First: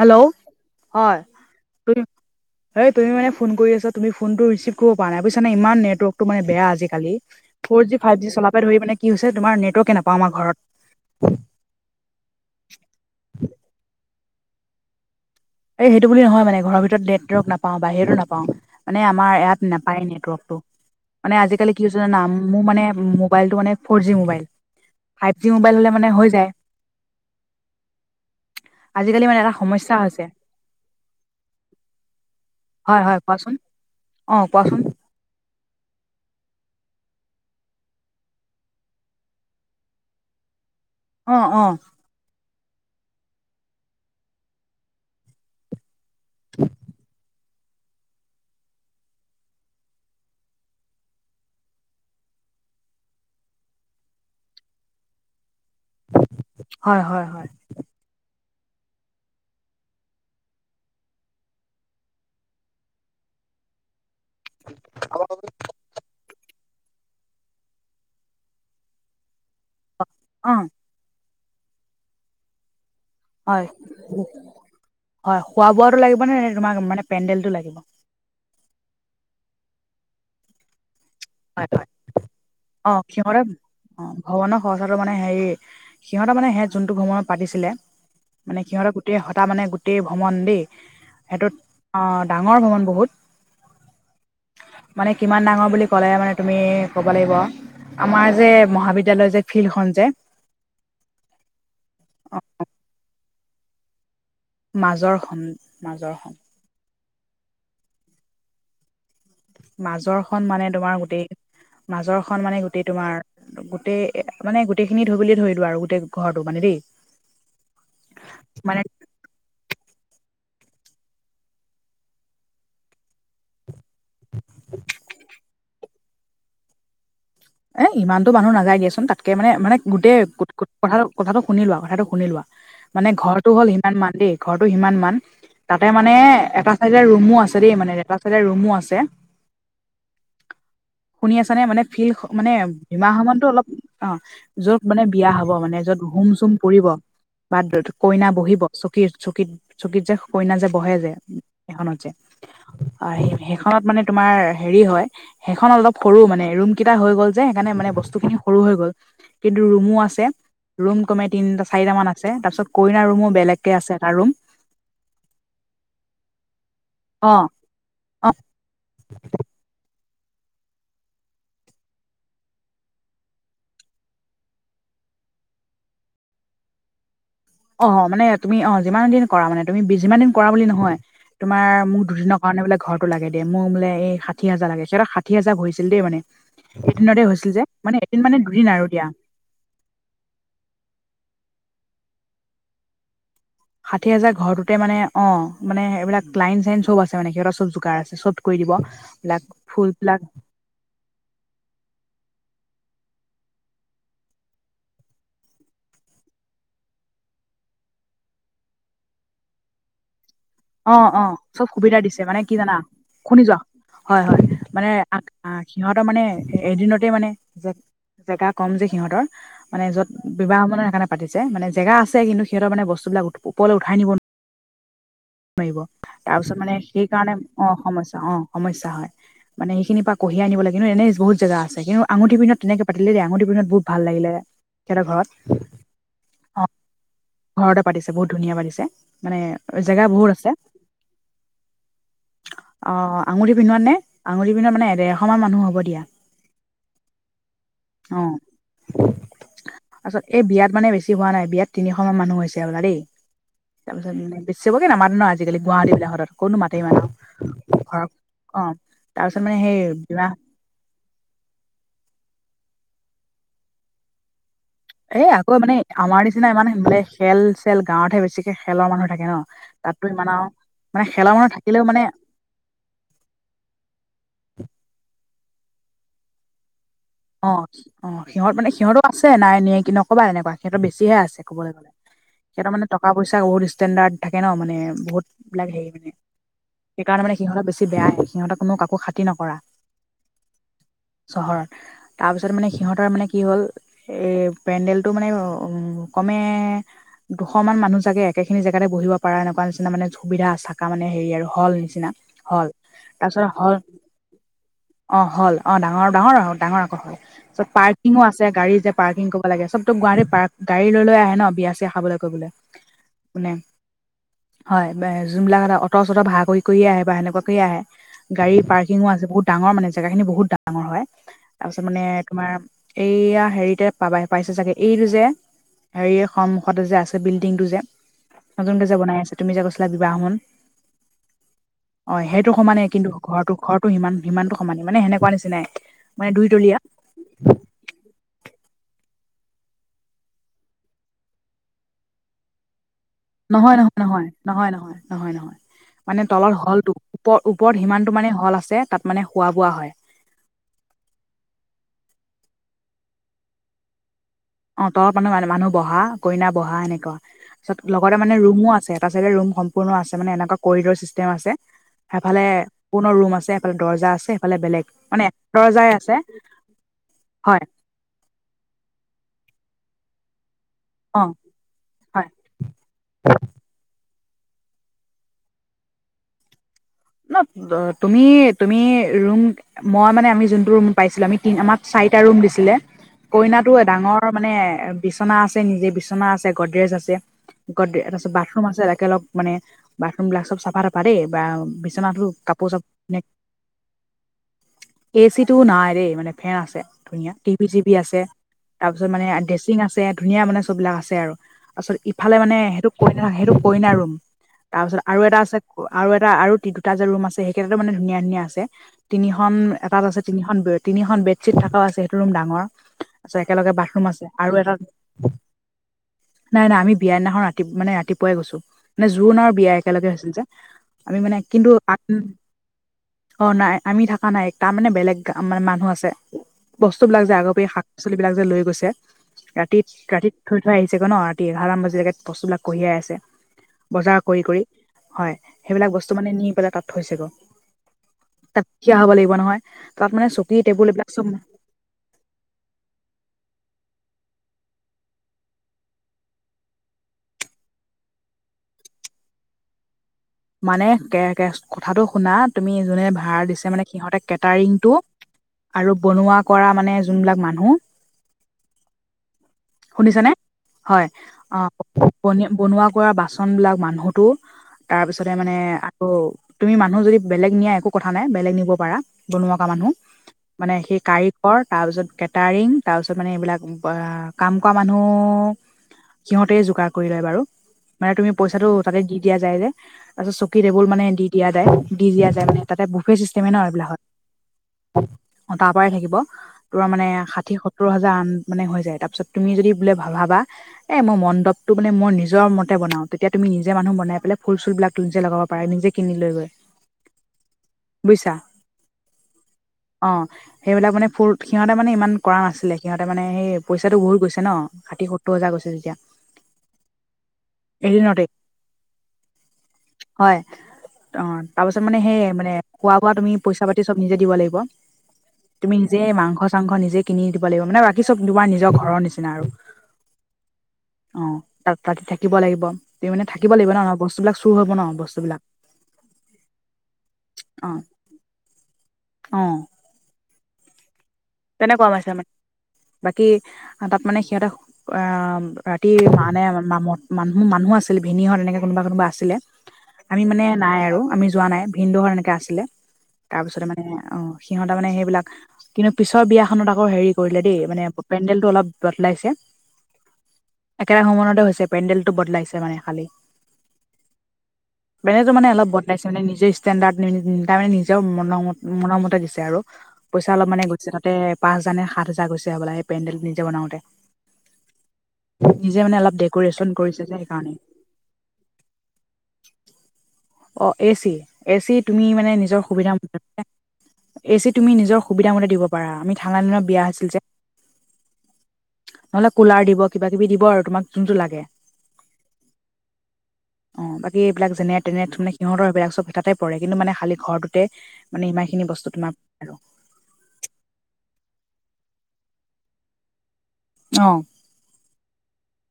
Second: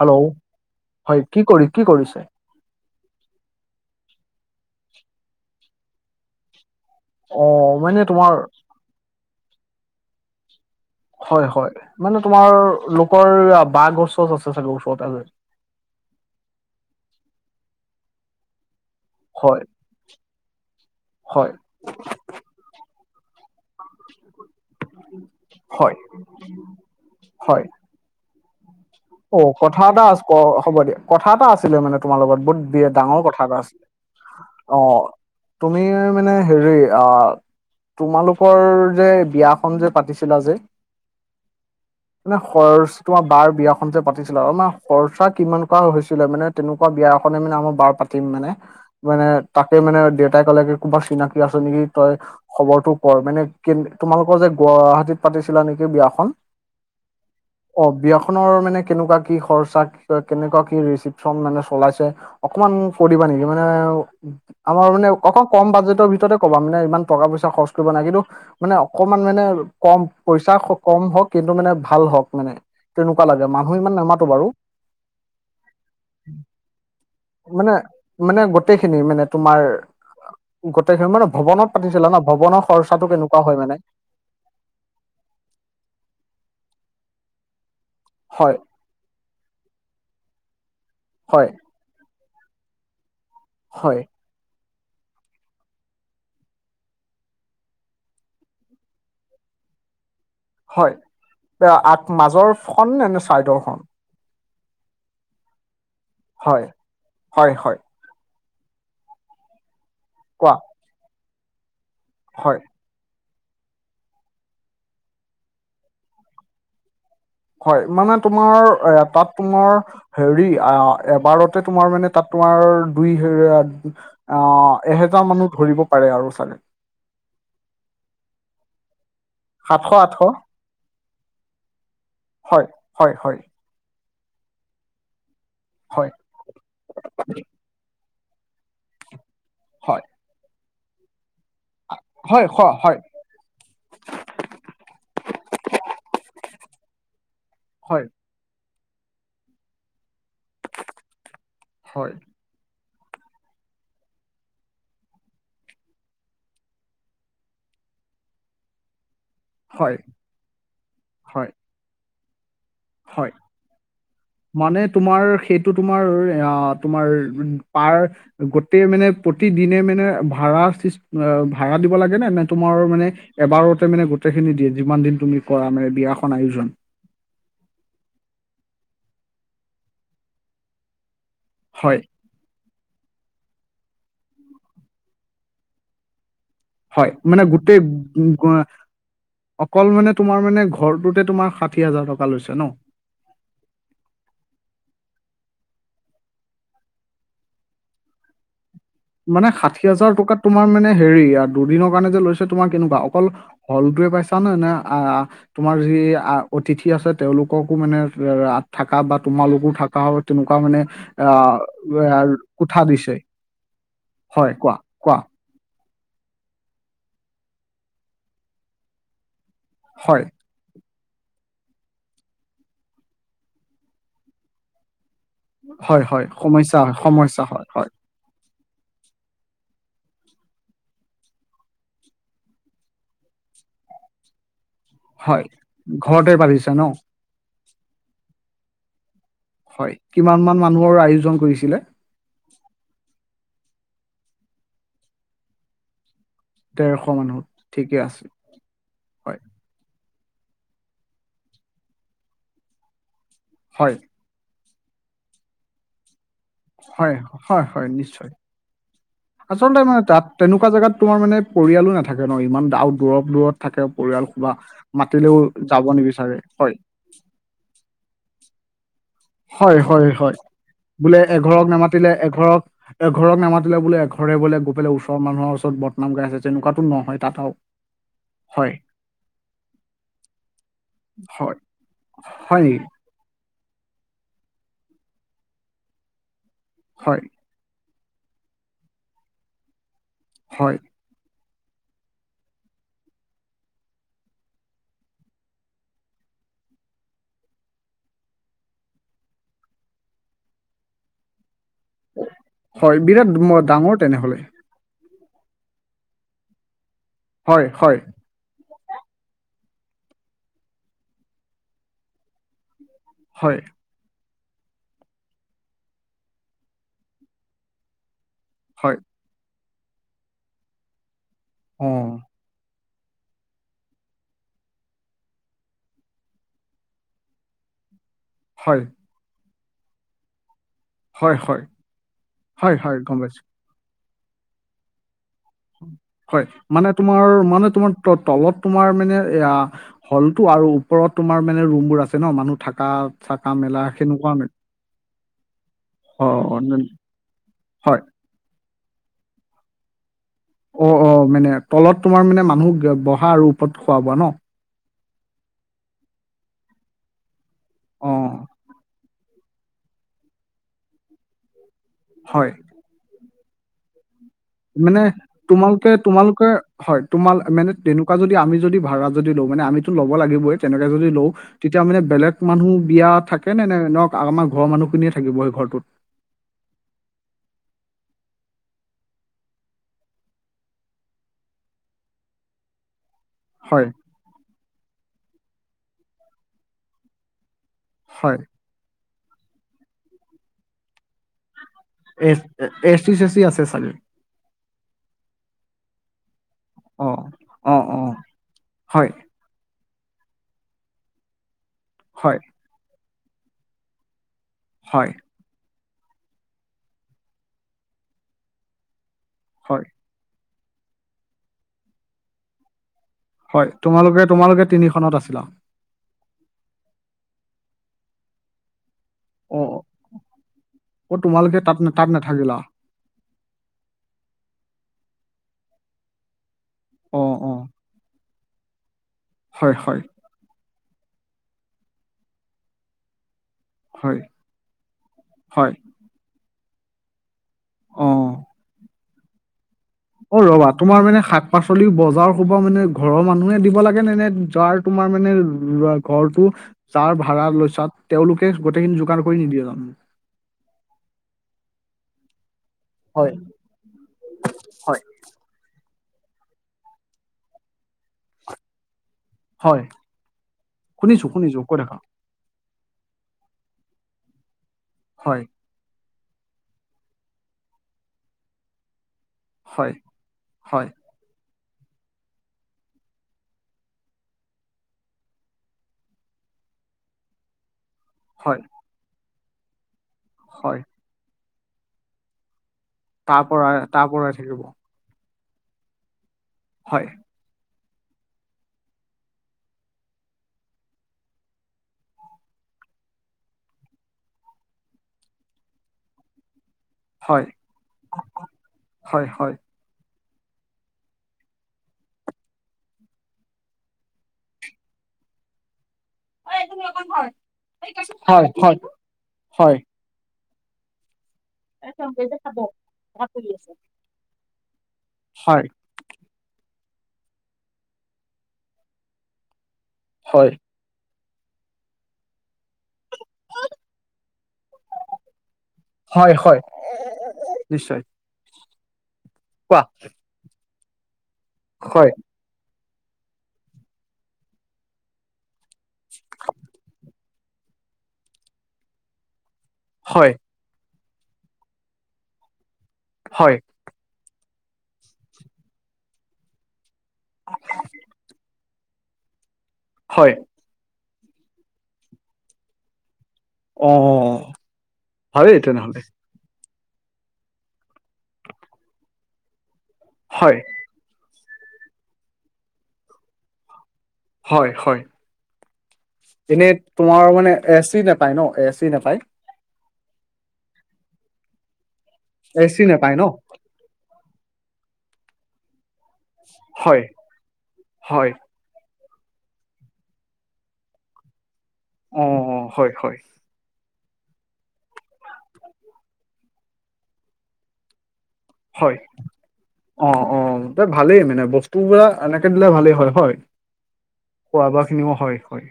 Hello! হয় কি কৰি, কি কৰিছে? এই তুমি মানে ফোন কৰি আছা, তুমি ফোনটো ৰিচিভ কৰিব পৰা নাই। বুইছানে ইমান নেটৱৰ্কটো মানে বেয়া আজিকালি। অ মানে ফ'ৰ-জি, তোমাৰ ফাইভ-জি চলাপা ধৰি মানে কি হৈছে, তোমাৰ নেটৱৰ্কে নাপাওঁ আমাৰ ঘৰত। হয় হয়, মানে তোমাৰ লোকৰ বাঁহ গছ- চছ আছে চাগে, ওচৰতে এই সেইটো বুলি নহয় মানে! ঘৰৰ ভিতৰত নেটৱৰ্ক নাপাওঁ, বাহিৰতো নাপাওঁ। মানে আমাৰ হয় ইয়াত নাপায়েই নেটৱৰ্কটো। মানে হয় আজিকালি কি হৈছে জানা! মোৰ মানে মোবাইলটো মানে ফৰ-জি মোবাইল, ফাইভ-জি মোবাইল হয় হ'লে মানে হৈ যায়। হয় আজিকালি মানে অ' কথা সমস্যা এটা হৈছে আচ- ক হ'ব দিয়া। কথা এটা আছিলে মানে তোমাৰ লগত বহুত। বিৰাট হয় হয় ডাঙৰ কথা কোৱাচোন এটা আছিলে। অ কোৱাচোন অ' তুমি মানে হেৰি আ। তোমালোকৰ যে, বিয়াখন যে পাতিছিলা যে। অ' অ'। মানে খৰচ, তোমাৰ বাৰ বিয়াখন যে পাতিছিলা আৰু মানে খৰচা কিমান কৰা হৈছিল? মানে তেনেকুৱা বিয়া এখনে মানে আমাৰ বাৰ পাতিম মানে! মানে তাকে মানে দেউতাই ক'লে কি কোনবা চিনাকি আছে নেকি? তই খবৰটো কৰ মানে কে তোমালোকৰ যে গুৱাহাটীত পাতিছিলা নেকি বিয়াখন! হয় হয় হয়। অ' বিয়াখনৰ মানে কেনেকুৱা কি খৰচা, কেনেকুৱা কি ৰিচিপচন মানে চলাইছে? অকমান কৈ দিবা নেকি? মানে, আমাৰ মানে অকন কম বাজেটৰ ভিতৰতে ক'বা মানে ইমান টকা-পইচা খৰচ কৰিব নাই। কিন্তু মানে অকমান মানে কম অ পইচা। কম হওক কিন্তু মানে ভাল হওক মানে। তেনেকুৱা লাগে। হয়, মানুহ ইমান নামাতো বাৰু হয়। খোৱা-বোৱাটো লাগিব নে? নে তোমাক মানে পেণ্ডেলটো মানে লাগিব? মানে গোটেইখিনি, মানে তোমাৰ, গোটেইখিনি মানে হয় ভৱনত হয় পাতিছিলা ন? ভৱনৰ অ খৰচাটো সিহঁতে কেনেকুৱা হয় মানে? অ' ভৱনৰ খৰচাটো মানে হেৰি, সিহঁতৰ মানে সে যোনটো ভৱনত পাতিছিলে! হয় মানে সিহঁতৰ গোটেই হতা মানে গোটেই ভৱন দেই হয় সেইটোত অঁ ডাঙৰ ভৱন বহুত। হয়। মানে কিমান ডাঙৰ বুলি ক'লে মানে তুমি ক'ব লাগিব আমাৰ যে মহাবিদ্যালয় যে ফিল্ডখন যে। হয়। এ আগ মাজৰ খন নে নে চাইডৰ খন। মাজৰ খন উম মাজৰ খন। হয়, হয় হয়। মাজৰ খন কোৱা মানে তোমাৰ গোটেই মাজৰ খন হয় মানে গো গোটেই তোমাৰ গোটেই এ মানে গোটেই খিনি ধৰোঁ বুলি ধৰিলো আৰু গোটেই ঘৰটো মানে দেই। হয় মানে তোমাৰ মানে এ তাত। তোমাৰ হেৰী আ এবাৰতে তোমাৰ মানে তাত তোমাৰ দুই হেজাৰ অঁ এহেজাৰ মানুহ ধৰিব পাৰে আৰু চাগে। এই ইমানটো মানুহ নাযায় দিয়াচোন তাত কে মানে মানে সাতশ আঠশ গোটেই গোত গোত কথাটো কথাটো শুনি লোৱা কথাটো শুনি লোৱা, হয় মানে হয় হয় ঘৰটো হ'ল সিমান মান দেই ঘৰটো সিমান মান তাতে হয় মানে এটা চাইডে ৰুমো আছে দেই মানে তাতে ৰুমো আছে। হয়। শুনি আছানে? মানে ফিল হয় মানে হয় হয় ভীমা সমানটো অলপ। অঁ য'ত মানে বিয়া হ'ব মানে য'ত হোম চোম পৰিব বা হয় কইনা বহিব চকীত চকীত চকীত যে কইনা যে বহে যে সেই খনত যে। হয় অঁ সেইখনত মানে তোমাৰ হেৰী হয় সেইখনত অলপ সৰু মানে ৰুম এটা হৈ গ'ল যে সেইকাৰণে মানে বস্তু খিনিও সৰু হৈ গ'ল কিন্তু ৰুমো হয় আছে। ৰুম কমে হয় তিনিটা চাৰিটা মান আছে তাৰপিছত। কইনা ৰুমো হয়। বেলেগকে আছে এটা ৰুম মানে তোমাৰ সেইটো তোমাৰ অ তোমাৰ। অ পাৰ অ গোটেই মানে প্ৰতিদিনে মানে ভাড়া চিচ এ ভাড়া দিব লাগে নে? নে তোমাৰ মানে এবাৰতে মানে গোটেইখিনি দিয়ে যিমান দিন তুমি কৰা মানে বিয়াখন আয়োজন। অঁ মানে তুমি অঁ যিমান দিন কৰা মানে তুমি যিমান দিন কৰা বুলি নহয় তোমাৰ হয় মোক দুদিনত কাৰণে বোলে ঘৰটো লাগে দে মোৰ বোলে এই ষাঠি হাজাৰ লাগে সিহঁতৰ ষাঠি হাজাৰ ভৰিছিল দেই মানে। হয় এদিনতে মানে হৈছিল যে গোটেই মানে এদিন মানে গ- দুদিন আৰু দিয়া। অকল মানে তোমাৰ মানে ঘৰটোতে তোমাৰ ষাঠি হাজাৰ টকা লৈছে ন। ষাঠি হাজাৰ ঘৰটোতে মানে অঁ মানে এইবিলাক ক্লাইন চাইন চব আছে মানে সিহঁতৰ চব জোগাৰ আছে চব কৰি দিব। বিলাক মানে ষাঠি হাজাৰ ফুলবিলাক টকাত তোমাৰ মানে হেৰী আ দুদিনৰ কাৰণে যে লৈছে তোমাৰ কেনেকুৱা অকল হলটোৱে পাইছা নে? নে আ তোমাৰ যি আ অতিথি আছে তেওঁলোককো মানে এ থাকা বা তোমালোকো থাকা তেনেকুৱা মানে অ অ চব সুবিধা দিছে আহ মানে কি জানা কোঠা দিছে। শুনি যোৱা হয় হয়। কোৱা মানে কোৱা আ সিহঁতৰ মানে এদিনতে মানে জে জেগা কম যে সিহঁতৰ মানে য'ত হয় বিবাহ মানে সেকাণে পাতিছে। মানে জেগা আছে কিন্তু সিহঁতৰ মানে বস্তু বিলাক ওপৰলৈ উঠাই নিব নো নোৱাৰিব। হয় হয় তাৰপিছত মানে সমস্যা হয় সেইকাৰণে সমস্যা হয় অঁ হয় সমস্যা অঁ সমস্যা হয়। মানে সেইখিনি পা কঢিয়াই আনিব লাগে ন, এনেই বহুত জেগা আছে কিন্তু আঙুঠি পিন্ধোৱাত ধুনীয়াকে পাতিলে দেই আঙুঠি পিন্ধোৱাত বহুত ভাল লাগিলে। সিহঁতৰ ঘৰত হয়, ঘৰতে অ পাতিছে ন? ঘৰতে পাতিছে বহুত ধুনীয়া পাতিছে। মানে হয়, জেগা বহুত কিমান আছে মান মানুহৰ আয়োজন কৰিছিলে? অঁ আঙুঠি পিন্ধোৱাত নে? আঙুুঠি পিন্ধোৱাত মানে দেৰশ মান মানুহ হ'ব দিয়া। দেৰশ মানুহত ঠিকে অ আছে। হয় তাৰপিছত এই বিয়াত মানে বেছি হোৱা নাই বিয়াত তিনিশ মান মানুহ হৈছে ৰবা দেই। হয় তাৰপিছত বেছবকে নামাতে ন আজিকালি গুৱাহাটী বিলাকৰ ক'ত নো মাতে ইমানক হয় আৰু হয় হয় ঘৰৰত, নিশ্চয় অ' তাৰছত মানে সেই কিবা এনেকুৱা জেগাত তোমাৰ মানে পৰিয়ালো নাথাকে ন, ইমান আও দূৰত-দূৰত থাকে পৰিয়াল খোবা। এ আকৌ মানে আমাৰ নিচিনা ইমান মানে খেল-চেল গাঁৱতহে বেছি খেলৰ মানুহ থাকে ন, হয় হয় তাততো ইমান হয় আৱ মানে বোলে খেলৰ মানুহ এঘৰক থাকিলেও মানে নামাতিলে এঘৰক এঘৰক নামাতিলে বোলে এঘৰে বোলে গৈ পেলাই ওচৰ মানুহৰ ওচৰত বদনাম গাই আছে তেনেকুৱাটো নহয়। তাত আৰু অঁ অঁ সিহঁত মানে হয় সিহঁতো আছে নাই নিয়ে কি নক'বা এনেকুৱা সিহঁতৰ বেছিহে আছে হয় ক'বলে গ'লে। হয় নিকি? টক-পইচা বহুত ষ্টেণ্ডাৰ্ড থাকে ন মানে বহুত বিলাক হেৰি মানে, হয় সেইকাৰণে মানে সিহঁত বেছি বেয়া হে, সিহঁত কোনো কাকো খাতিৰ নকৰা। হয়। চহৰ তাৰপিছত মানে সিহঁতৰ মানে কি হ'ল, এ পেণ্ডেলটো মানে উ কমে দুশমান মানুহ চাগে একেখিনি জেগাতে বহিব পাৰা এনেকুৱা নিচিনা মানে সুবিধা থাকা মানে হেৰি আৰু হল নিচিনা। হল হয়, তাৰপিছত বিৰাট হল ডাঙৰ তেনেহলে। অ', হল অ', ডাঙৰ ডাঙৰ ডাঙৰ আকৌ হল, হয় পিছত হয় পাৰ্কিঙো আছে গাড়ী যে পাৰ্কিং কৰিব লাগে চবতো গুৱাহাটী পাৰ্ক, গাড়ী লৈ লৈ আহে ন বিয়া-চিয়া খাবলৈ কৰিবলৈ। কোনে? হয় হয়, যোনবিলাক এটা অট-চট ভাড়া কৰি কৰিয়ে আহে বা সেনেকুৱা কৰিয আহে, গাড়ী হয় পাৰ্কিঙো আছে বহুত ডাঙৰ মানে, জেগাখিনি বহুত ডাঙৰ হয়। তাৰপিছত অ মানে তোমাৰ এইয়া হেৰিতে পাবাই পাইছে চাগে, এইটো যে হেৰি এ সন্মুখতে যে আছে বিল্ডিংটো যে হয় নতুনকে যে বনাই আছে, তুমি যে কৈছিলা বিবাহ ভৱন। হয় হয় হয় অ', সেইটো হয় সমানেই হয় কিন্তু গম পাইছো ঘৰটো-ঘৰটো সিমান-সিমানতটো সমান, মানে সেনেকুৱা নিচিনাই। মানে হয়, দুইতলীয়া মানে তোমাৰ মানে তোমাৰ ত-তলত তোমাৰ মানে এয়া হলটো আৰু ওপৰত তোমাৰ মানে ৰুমবোৰ আছে ন মানুহ থাকা। চাকা নহয়, মেলা নহয়, নহয়, সেনেকুৱা মানে নহয়, নহয়। নহয় নহয়, মানে অ তলত অ হলটো ন- ওপ-ওপৰত হয় সিমানটো মানে হল আছে তাত মানে খোৱা-বোৱা হয়। অ', অ', মানে তলত তোমাৰ মানে মানুহ বহা আৰু ওপৰত খোৱা-বোৱা ন। অ', তলত মানে মানুহ মে মানুহ বহা কইনা বহা এনেকুৱা। তাৰছত অ লগতে মানে ৰুমো আছে, এটা চাইডে ৰুম সম্পূৰ্ণ আছে মানে এনেকুৱা কৰিডৰ চিষ্টেম আছে। সেফালে, হয় পূৰ্ণ ৰুম আছে এফালে দৰ্জা আছে। সেইফালে বেলেগ মানে দৰ্জাই আছে তোমালোকে-তোমালোকে হয়, তোমাল হয় মেনে তেনেকুৱা যদি আমি যদি ভড়া যদি লওঁ, মানে আমিতো ল'ব লাগিবই তেনেকে যদি অ লও, তিতিয়া মানে হয় বেলেগ মানুহ বিয়া থাকে নে ন আমাৰ ঘৰৰ মানুহখিনিয়ে থাকিব সেই ঘৰটোত? ন তুমি-তুমি ৰুম মই মানে আমি যোনটো ৰুম পাইছিলো আমি তি আমাক চাৰিটা ৰুম দিছিলে। কইনাটো এ হয় ডাঙৰ মানে বিচনা আছে, নিজে বিচনা আছে, গডৰেজ আছে। গডে, এ তাৰছত হয় বাথৰুম আছে একেলগ মানে বাথৰুম বিলাক চব চাফা-টাফা দেই বা বি বিচনাটো এ কাপোৰ-চাপোৰ চি এ, চে চি আছে চাগে এ চিটো নাই দেই মানে ফেন আছে অ', ধুনীয়া, টি ভি চি অ', ভি অ', আছে তাৰপিছত হয়, মানে এ দেচ আছে, ধুনীয়া মানে চববিলাক আছে আৰু। তাৰছত ইফালে হয়, মানে সেইটো কইনা সেইটো কইনা ৰুম, তাৰপিছত হয়, আৰু এটা আছে আৰু এটা আৰু এটা যে ৰুম আছে সেইকেইটাটো মানে ধুনীয়া ধুনীয়া আছে। তিনিখন হয়, এটাত আছে তিনিখন তিনিখন বেডশ্বীট থকাও আছে, সেইটো ৰুম ডাঙৰ। আছে হয়, একেলগে বাথৰুম তোমালোকে আছে আৰু তোমালোকে এটা তিনিখনত আছিলা নাই, নাই আমি বিয়া দিনাখন ৰাতি মানে ৰাতিপুৱাই গৈছোঁ। মানে জুৰোন আৰু বিয়া অ', অ', একেলগে হৈছিল যে, অ আমি মানে তোমালোকে তাত কিন্তু নে- তাত আন নাথাকিলা অ' নাই আমি থকা নাই, তাৰমানে বেলেগ মানে মানুহ আছে। বস্তু বিলাক যে অ', আগতে অ', শাক পাচলিবিলাক যে লৈ গৈছে হয়, হয়, ৰাতিত-ৰাতিত থৈ-থৈ আহিছেগৈ ন ৰাতিয়ে এঘাৰমান বজালৈকে বস্তুবিলাক কঢ়িয়াই আছে। হয়, বজাৰ কৰি-কৰি, হয়। সেইবিলাক বস্তু মানে নি পেলাই তাত থৈছেগৈ। অ', তাত থিয়া হ'ব লাগিব নহয়, তাত মানে অ', চকী ৰ'বা টেবুল তোমাৰ এইবিলাক মানে চব শাক পাচলি বজাৰ সোপা মানে ঘৰৰ মানুহে দিব লাগে নে নে যাৰ তোমাৰ মানে ঘৰটো? যাৰ ভাড়া লৈছা তেওঁলোকে গোটেইখিনি যোগাৰ কৰি নিদিয়ে জানো? মানে কে-কেচ কথাটো শুনা, তুমি যোনে হয়, ভভড় দিছে মানে সিহঁতে কেটাৰিং টো হয়, আৰু বনোৱা কৰা মানে যোনবিলাক মানুহ হয়, শুনিছে নে? হয়, শুনিছো শুনিছো কৈ অ' থাকা বন বনোৱা কৰা বাচন বিলাক মানুহতো তাৰপিছতে হয়, মানে আকো তুমি মানুহ যদি বেলেগ নিয়া একো কথা নাই বেলেগ নিব পাৰা। বনোৱা কৰা মানুহ, হয়, মানে হয়, সেই কাৰ তাৰপিছত কেটাৰিং তাৰ পিছত মানে এইবিলাক কাম কৰা মানুহ সিহঁতে যোগাৰ কৰি লয় বাৰু মানে তুমি হয়, পইচাটো তাতে দি দিয়া যায় যে। তাৰপাছত চকী হয়, টেবুল মানে দি দিয়া যায়, দি দিয়া যায় মানে তাতে বুফে তাৰ চিষ্টেমে ন পৰা এইবিলাকত। তাৰ পৰাই থাকিব অ' তাৰ পৰাই থাকিব তোৰ মানে হয়, ষাঠি সত সত্তৰ হাজাৰ আন মানে হৈ যায় তাৰপিছত তুমি যদি বোলে ভাবা এ মই মণ্ডপটো মানে মই নিজৰ মতে বনাওঁ তেতিয়া তুমি নিজে মানুহ বনাই পেলাই ফুল চুলবিলাক ত নিজে লগাব পাৰা, নিজে কিনি লৈ গৈ। হয়। বুইছা? হয় হয় অ', সেইবিলাক মানে ফুৰ সিহঁতে মানে ইমান কৰা নাছিলে সিহঁতে মানে সেই পইচাটো বহুত গৈছে ন? ষাঠি সত্তৰ হাজাৰ গৈছে যেতিয়া। এদিনতে হয়, হয়, হয়। হয়। অ' তাৰপিছত মানে সেই মানে খোৱা বোৱা তুমি পইচা পাতি চ'ব নিজে দিব লাগিব। হয় নিজেই মাংস চাংস নিজে কিনি দিব লাগিব মানে বাকি চব তোমাৰ নিজৰ ঘৰৰ নিচিনা আৰু। হয়। অ', তাত ৰাতি থাকিব লাগিব, তুমি মানে থাকিব লাগিব ন অ', বস্তু এই বিলাক চুৰ হ'ব ন, বস্তুবিলাক? হয়, হয়, অ' নিশ্চয়। অ'। কোৱা? তেনেকুৱা পাইছে হয় মানে, বাকী সিহঁতক মানে সিহঁতে আ ৰাতি মানে [unintelligible] মানুহ-মানুহ আছিল ভিনী হত তেনেকে কোনোবা-কোনোবা আছিলে। আমি হয় মানে নাই আৰু আমি যোৱা নাই, ভিণ্ড এনেকে আছিলে, তাৰ হয় পিছতে মানে অ, সিহঁতে মানে সেইবিলাক কিন্তু পিছৰ বিয়াখনত আকৌ হেৰি কৰিলে দেই মানে পেণ্ডেলটো অলপ বদোলাইছে। হয়। একেটা ভৱনতে হৈছে পেণ্ডেলটো বদলাইছে মানে খালি। অ পেণ্ডেলটো মানে ভালেই অলপ তেনেহলে বদলাইছে মানে নিজে ষ্টেণ্ডাৰ্ড তাৰ মানে নিজৰ মনৰ-মনৰ মতে দিছে আৰু পইচা অলপ হয় মানে তাতে পাঁচ হাজাৰ নে সাত হাজাৰ গৈছে হবলা এই পেণ্ডেল নিজে বনাওতে। হয়, হয়, অলপ ডেক'ৰেশ্যন এনেই কৰিছে যে তোমাৰ মানে সেইকাৰণে এ চি নাপায় ন এ চি নাপায়। অ', এচি? এচি তুমি মানে নিজৰ এ চি সুবিধা নাপায় ন এ চি তুমি নিজৰ সুবিধা মতে দিব পাৰা আমি ঠাণ্ডা দিনত বিয়া হয় হৈছিল যে। হয়। নহ'লে কুলাৰ দিব কিবা কিবি দিব আৰু তোমাক যোনটো লাগে। অ', অ', হয়, হয়। অ', বাকী এইবিলাক যেনেত তেনেত মানে সিহঁতৰ হেইবিলাক চব এটাতে পৰে কিন্তু মানে খালী ঘৰটোতে মানে সিমান খিনি হয় বস্তু তোমাৰ [inaudible] আৰু। অ', অ', ত ভালেই মানে বস্তুবিলাক এনেকে দিলে ভালেই হয়, হয়। অ'। খোৱা বোৱা খিনিও হয়, হয়।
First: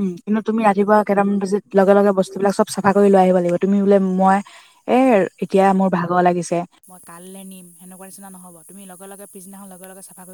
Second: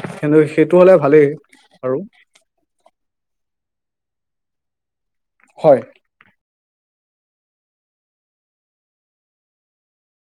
উম, কিন্তু তুমি সেইটো হ'লে ৰাতিপুৱা ভালেই কেইটামান বজাত লগে আৰু -লগে বছ বিলাক চ'ব চাফা কৰি লৈ আহিব লাগিব তুমি বোলে মই এ এতিয়া হয় মোৰ ভা [unintelligible] লাগিছে মই কাল্লে নিম সেনেকুৱা নিচিনা নহ'ব তুমি লগে লগে পিছদিনাখন লগে লগে চাফা কৰি